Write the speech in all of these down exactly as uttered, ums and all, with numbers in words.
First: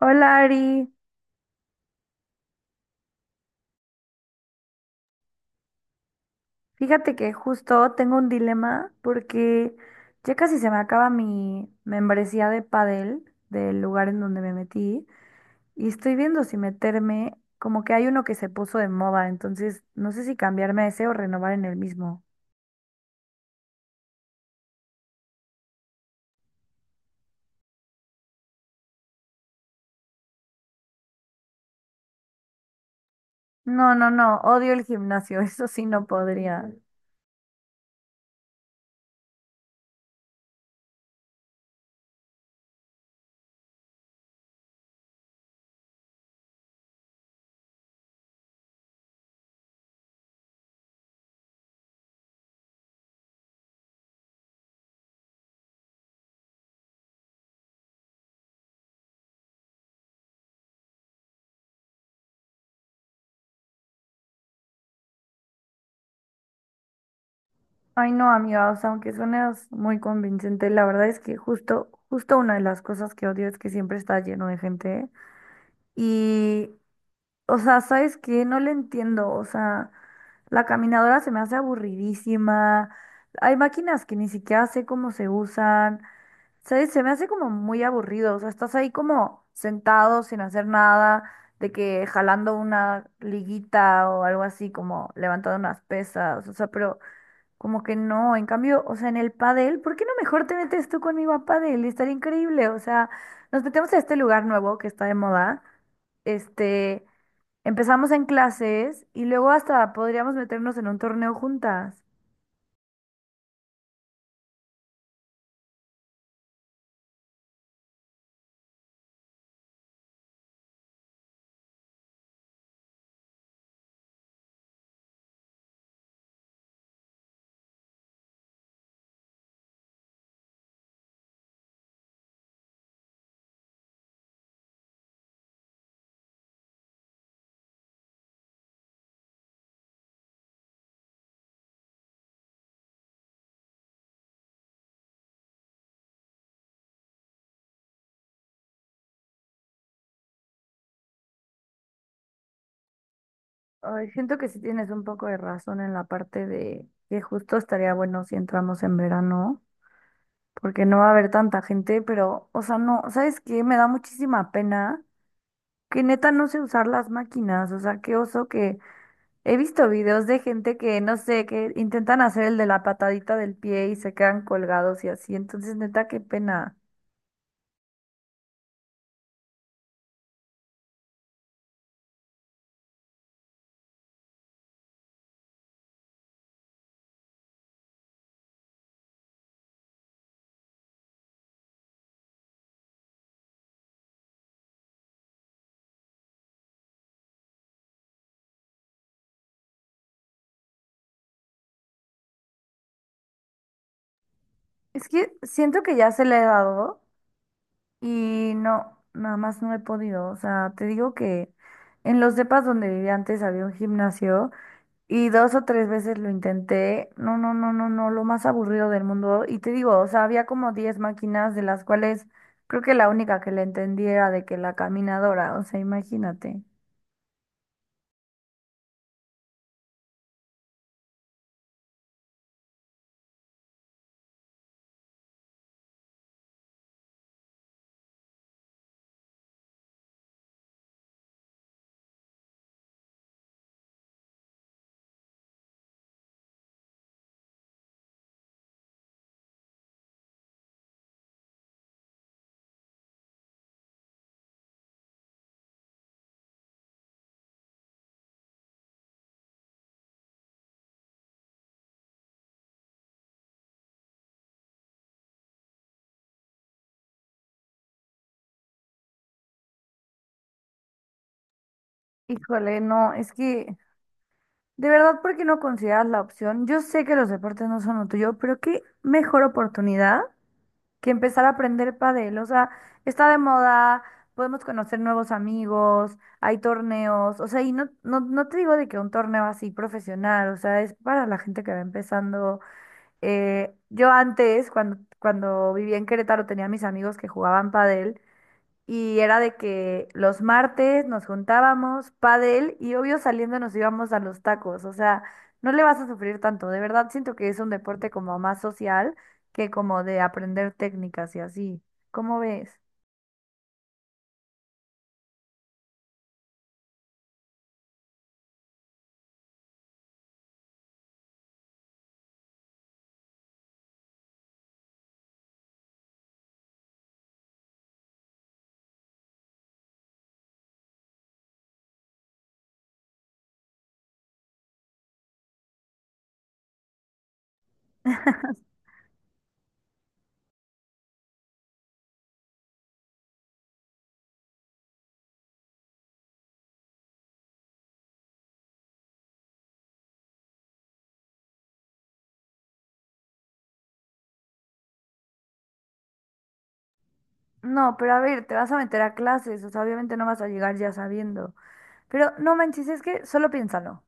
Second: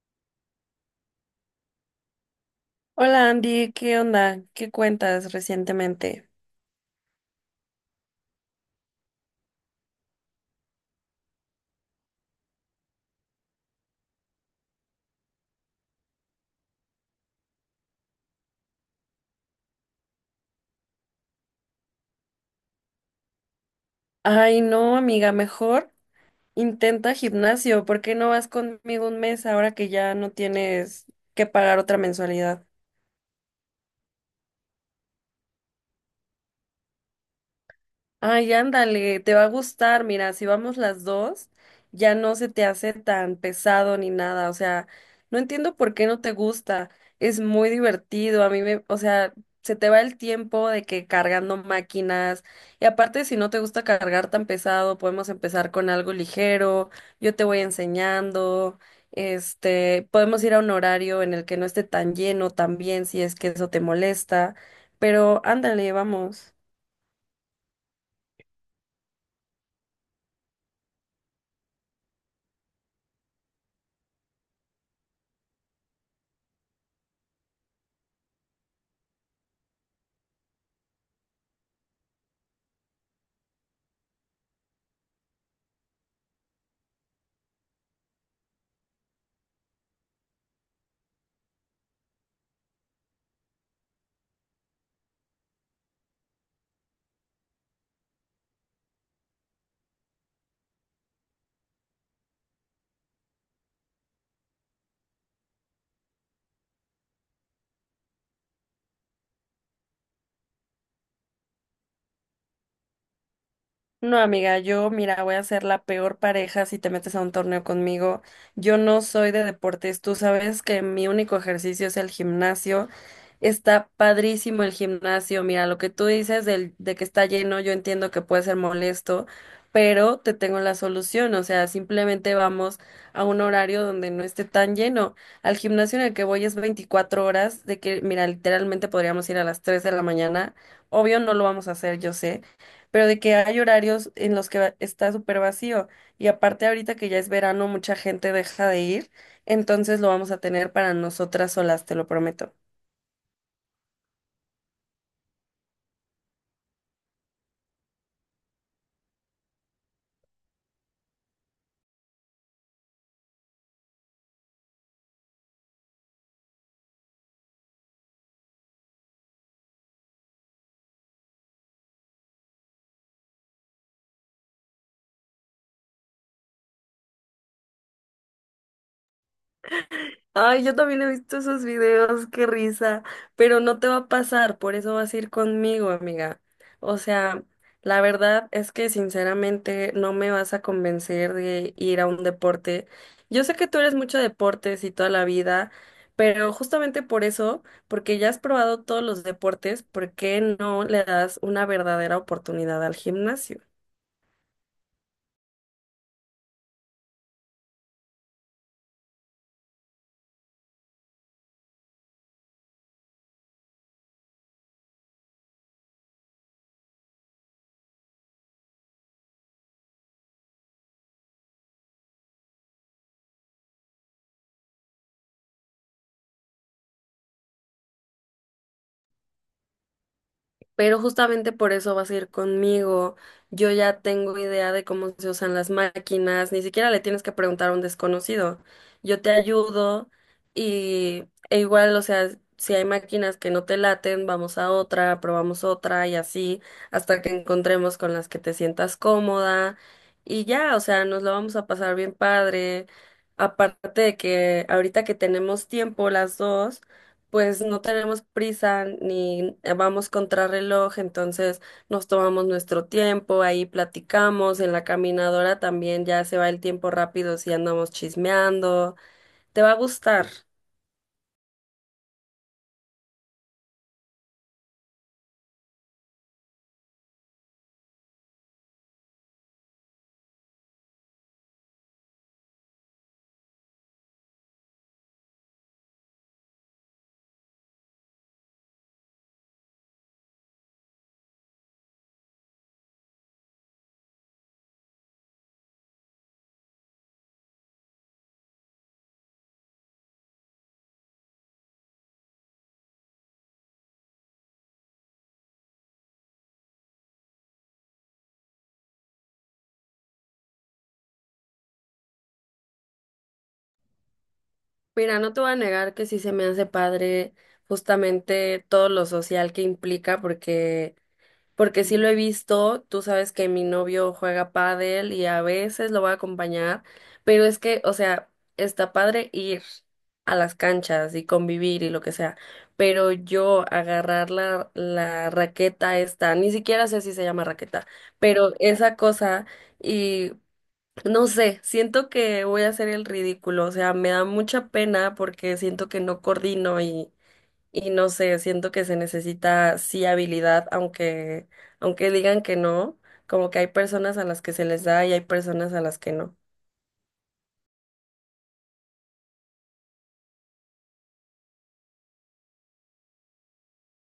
Hola, Ari. Hola Andy, ¿qué onda? ¿Qué cuentas recientemente? Fíjate que justo tengo un dilema porque ya casi se me acaba mi membresía de Padel del lugar en donde me metí, y estoy viendo si meterme, como que hay uno que se puso de moda, entonces no sé si cambiarme a ese o renovar en el mismo. Ay, no, amiga, mejor intenta gimnasio. ¿Por qué no vas conmigo un mes ahora que ya no tienes que pagar otra mensualidad? No, no, no, odio el gimnasio, eso sí no podría. Ay, ándale, te va a gustar. Mira, si vamos las dos, ya no se te hace tan pesado ni nada. O sea, no entiendo por qué no te gusta. Es muy divertido. A mí me, o sea, se te va el tiempo de que cargando máquinas. Y aparte, si no te gusta cargar tan pesado, podemos empezar con algo ligero. Yo te voy enseñando. Este, podemos ir a un horario en el que no esté tan lleno también, si es que eso te molesta. Pero ándale, vamos. Ay no, amiga, o sea, aunque suenes muy convincente, la verdad es que justo, justo una de las cosas que odio es que siempre está lleno de gente. Y O sea, ¿sabes qué? No le entiendo. O sea, la caminadora se me hace aburridísima. Hay máquinas que ni siquiera sé cómo se usan. ¿Sabes? Se me hace como muy aburrido. O sea, estás ahí como sentado sin hacer nada, de que jalando una liguita o algo así, como levantando unas pesas. O sea, pero como que no, en cambio, o sea, en el pádel, ¿por qué no mejor te metes tú conmigo a pádel? Estaría increíble, o sea, nos metemos a este lugar nuevo que está de moda, este, empezamos en clases y luego hasta podríamos meternos en un torneo juntas. No, amiga, yo, mira, voy a ser la peor pareja si te metes a un torneo conmigo. Yo no soy de deportes. Tú sabes que mi único ejercicio es el gimnasio. Está padrísimo el gimnasio. Mira, lo que tú dices del, de que está lleno, yo entiendo que puede ser molesto, pero te tengo la solución. O sea, simplemente vamos a un horario donde no esté tan lleno. Al gimnasio en el que voy es veinticuatro horas, de que, mira, literalmente podríamos ir a las tres de la mañana. Obvio, no lo vamos a hacer, yo sé, pero de que hay horarios en los que va- está súper vacío. Y aparte ahorita que ya es verano, mucha gente deja de ir, entonces lo vamos a tener para nosotras solas, te lo prometo. Ay, siento que sí tienes un poco de razón en la parte de que justo estaría bueno si entramos en verano, porque no va a haber tanta gente, pero, o sea, no, ¿sabes qué? Me da muchísima pena que neta no sé usar las máquinas, o sea, qué oso. Que He visto videos de gente que, no sé, que intentan hacer el de la patadita del pie y se quedan colgados y así. Entonces, neta, qué pena. Ay, yo también he visto esos videos, qué risa, pero no te va a pasar, por eso vas a ir conmigo, amiga. O sea, la verdad es que sinceramente no me vas a convencer de ir a un deporte. Yo sé que tú eres mucho de deportes y toda la vida, pero justamente por eso, porque ya has probado todos los deportes, ¿por qué no le das una verdadera oportunidad al gimnasio? Es que siento que ya se le he dado y no, nada más no he podido. O sea, te digo que en los depas donde vivía antes había un gimnasio y dos o tres veces lo intenté. No, no, no, no, no, lo más aburrido del mundo. Y te digo, o sea, había como diez máquinas de las cuales creo que la única que le entendía era de que la caminadora, o sea, imagínate. Pero justamente por eso vas a ir conmigo. Yo ya tengo idea de cómo se usan las máquinas, ni siquiera le tienes que preguntar a un desconocido. Yo te ayudo y e igual, o sea, si hay máquinas que no te laten, vamos a otra, probamos otra y así hasta que encontremos con las que te sientas cómoda y ya, o sea, nos lo vamos a pasar bien padre. Aparte de que ahorita que tenemos tiempo las dos, pues no tenemos prisa ni vamos contrarreloj, entonces nos tomamos nuestro tiempo, ahí platicamos, en la caminadora también ya se va el tiempo rápido si andamos chismeando, te va a gustar. Híjole, no, es que de verdad, ¿por qué no consideras la opción? Yo sé que los deportes no son lo tuyo, pero qué mejor oportunidad que empezar a aprender pádel. O sea, está de moda, podemos conocer nuevos amigos, hay torneos, o sea, y no, no, no te digo de que un torneo así profesional, o sea, es para la gente que va empezando. Eh, yo antes, cuando, cuando vivía en Querétaro, tenía mis amigos que jugaban pádel, y era de que los martes nos juntábamos, pádel, y obvio saliendo nos íbamos a los tacos. O sea, no le vas a sufrir tanto. De verdad siento que es un deporte como más social que como de aprender técnicas y así. ¿Cómo ves? Mira, no te voy a negar que sí se me hace padre justamente todo lo social que implica, porque porque sí lo he visto, tú sabes que mi novio juega pádel y a veces lo va a acompañar, pero es que, o sea, está padre ir a las canchas y convivir y lo que sea, pero yo agarrar la, la raqueta esta, ni siquiera sé si se llama raqueta, pero esa cosa. Y no sé, siento que voy a hacer el ridículo, o sea, me da mucha pena porque siento que no coordino y no sé, siento que se necesita sí habilidad, aunque, aunque digan que no, como que hay personas a las que se les da y hay personas a las que no. No, pero a ver, te vas a meter a clases, o sea, obviamente no vas a llegar ya sabiendo. Pero no manches, es que solo piénsalo.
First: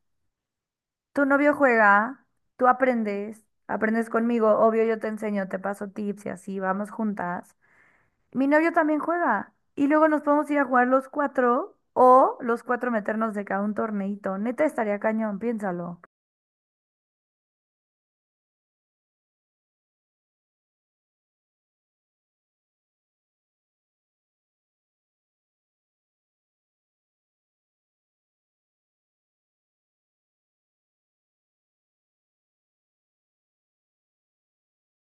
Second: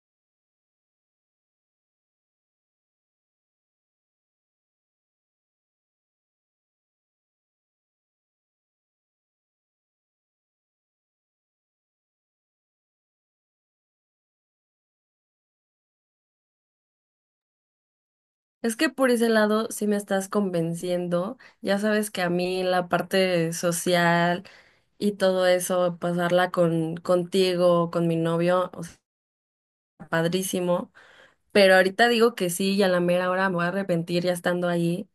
Tu novio juega, tú aprendes, aprendes conmigo, obvio yo te enseño, te paso tips y así, vamos juntas. Mi novio también juega. Y luego nos podemos ir a jugar los cuatro, o los cuatro meternos de cada un torneito. Neta estaría cañón, piénsalo. Es que por ese lado sí me estás convenciendo. Ya sabes que a mí la parte social y todo eso, pasarla con contigo, con mi novio, o sea, padrísimo. Pero ahorita digo que sí y a la mera hora me voy a arrepentir ya estando ahí.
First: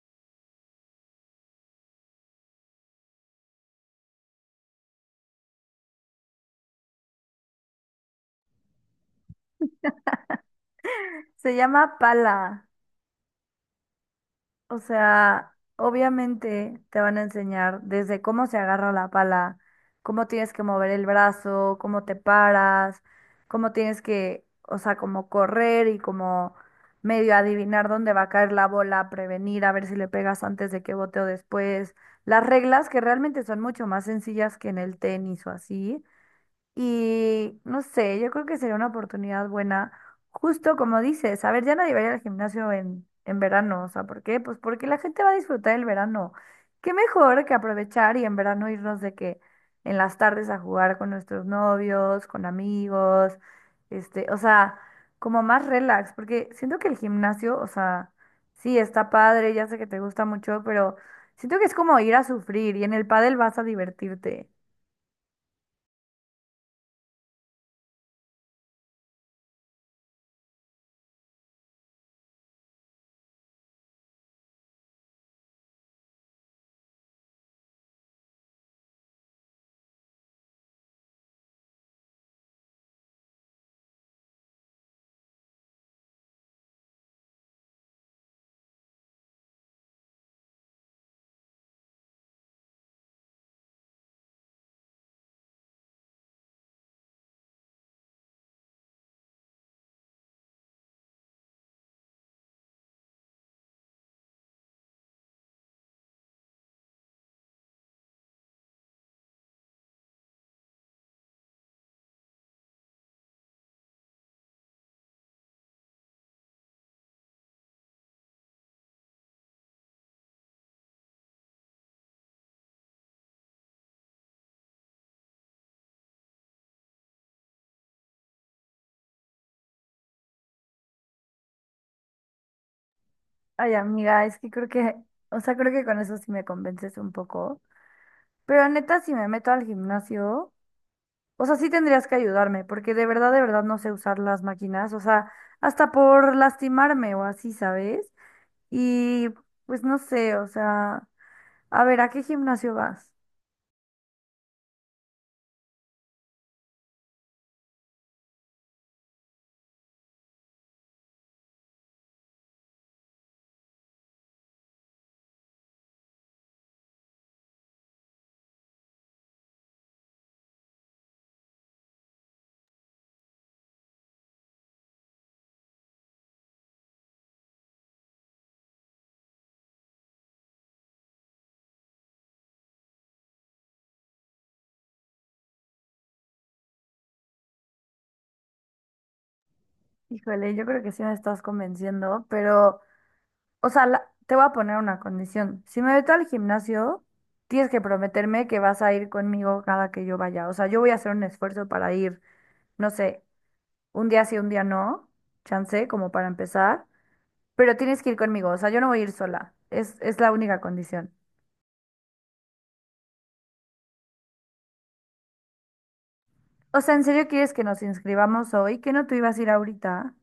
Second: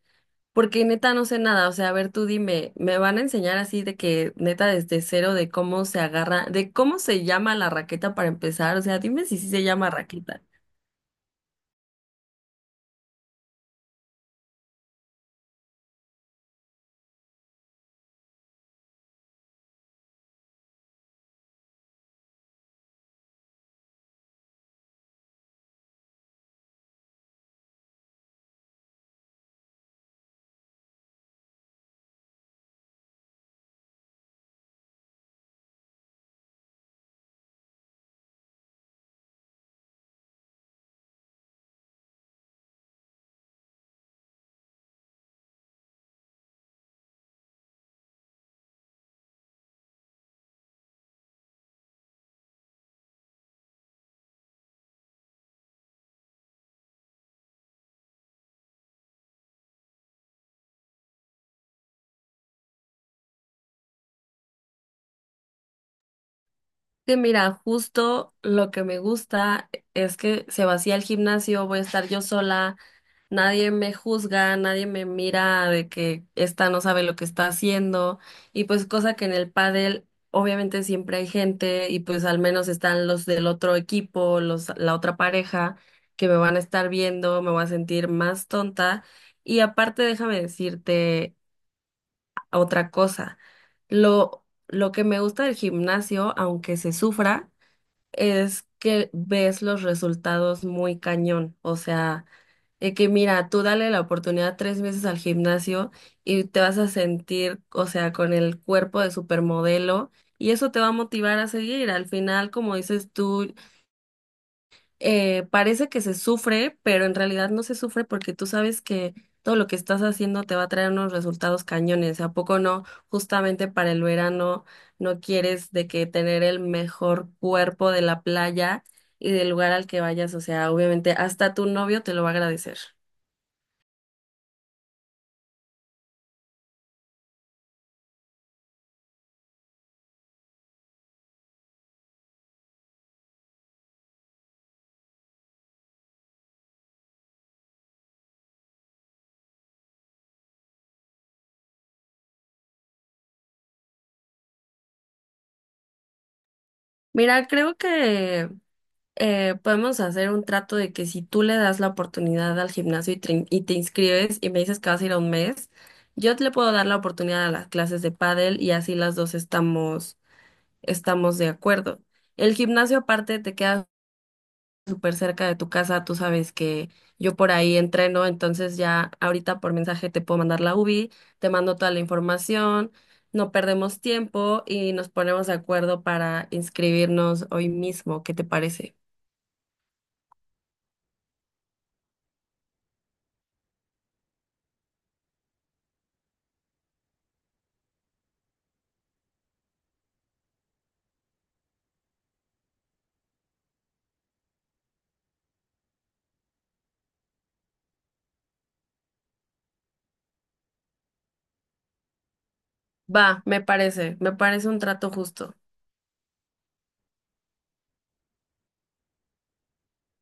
Porque neta no sé nada, o sea, a ver, tú dime, ¿me van a enseñar así de que neta desde cero de cómo se agarra, de cómo se llama la raqueta para empezar? O sea, dime si sí se llama raqueta. Se llama pala. O sea, obviamente te van a enseñar desde cómo se agarra la pala, cómo tienes que mover el brazo, cómo te paras, cómo tienes que, o sea, como correr y como medio adivinar dónde va a caer la bola, prevenir, a ver si le pegas antes de que bote o después. Las reglas que realmente son mucho más sencillas que en el tenis o así, y no sé, yo creo que sería una oportunidad buena, justo como dices, a ver, ya nadie va a ir al gimnasio en, en verano, o sea, ¿por qué? Pues porque la gente va a disfrutar el verano. Qué mejor que aprovechar y en verano irnos de que en las tardes a jugar con nuestros novios, con amigos, este, o sea, como más relax, porque siento que el gimnasio, o sea, sí, está padre, ya sé que te gusta mucho, pero siento que es como ir a sufrir y en el pádel vas a divertirte. Que mira, justo lo que me gusta es que se vacía el gimnasio, voy a estar yo sola, nadie me juzga, nadie me mira de que esta no sabe lo que está haciendo y pues cosa que en el pádel obviamente siempre hay gente y pues al menos están los del otro equipo, los la otra pareja que me van a estar viendo, me voy a sentir más tonta y aparte déjame decirte otra cosa. Lo lo que me gusta del gimnasio, aunque se sufra, es que ves los resultados muy cañón, o sea, de que mira, tú dale la oportunidad tres meses al gimnasio y te vas a sentir, o sea, con el cuerpo de supermodelo y eso te va a motivar a seguir. Al final, como dices tú, eh, parece que se sufre, pero en realidad no se sufre porque tú sabes que todo lo que estás haciendo te va a traer unos resultados cañones. ¿A poco no? Justamente para el verano no quieres de que tener el mejor cuerpo de la playa y del lugar al que vayas. O sea, obviamente hasta tu novio te lo va a agradecer. Ay, amiga, es que creo que, o sea, creo que con eso sí me convences un poco. Pero neta, si me meto al gimnasio, o sea, sí tendrías que ayudarme, porque de verdad, de verdad no sé usar las máquinas, o sea, hasta por lastimarme o así, ¿sabes? Y pues no sé, o sea, a ver, ¿a qué gimnasio vas? Mira, creo que eh, podemos hacer un trato de que si tú le das la oportunidad al gimnasio y te, y te inscribes y me dices que vas a ir a un mes, yo te le puedo dar la oportunidad a las clases de pádel y así las dos estamos, estamos de acuerdo. El gimnasio aparte te queda súper cerca de tu casa, tú sabes que yo por ahí entreno, entonces ya ahorita por mensaje te puedo mandar la UBI, te mando toda la información, no perdemos tiempo y nos ponemos de acuerdo para inscribirnos hoy mismo, ¿qué te parece? Híjole, yo creo que sí me estás convenciendo, pero, o sea, la- te voy a poner una condición. Si me meto al gimnasio, tienes que prometerme que vas a ir conmigo cada que yo vaya. O sea, yo voy a hacer un esfuerzo para ir. No sé, un día sí, un día no, chance, como para empezar, pero tienes que ir conmigo, o sea, yo no voy a ir sola, es, es la única condición. Va, me parece, me parece un trato justo. O sea, ¿en serio quieres que nos inscribamos hoy? ¿Que no tú ibas a ir ahorita?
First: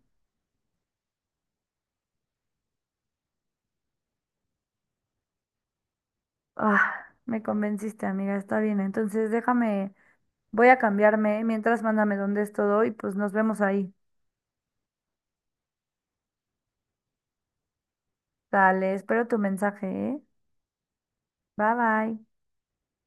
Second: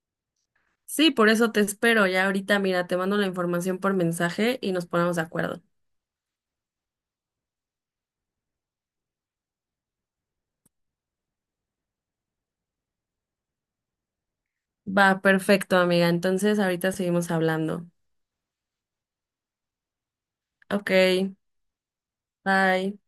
Sí, por eso te espero, ya ahorita mira, te mando la información por mensaje y nos ponemos de acuerdo. Ah, me convenciste, amiga, está bien, entonces déjame, voy a cambiarme, mientras mándame dónde es todo y pues nos vemos ahí. Va, perfecto, amiga, entonces ahorita seguimos hablando. Dale, espero tu mensaje, ¿eh? Ok, Bye bye. bye.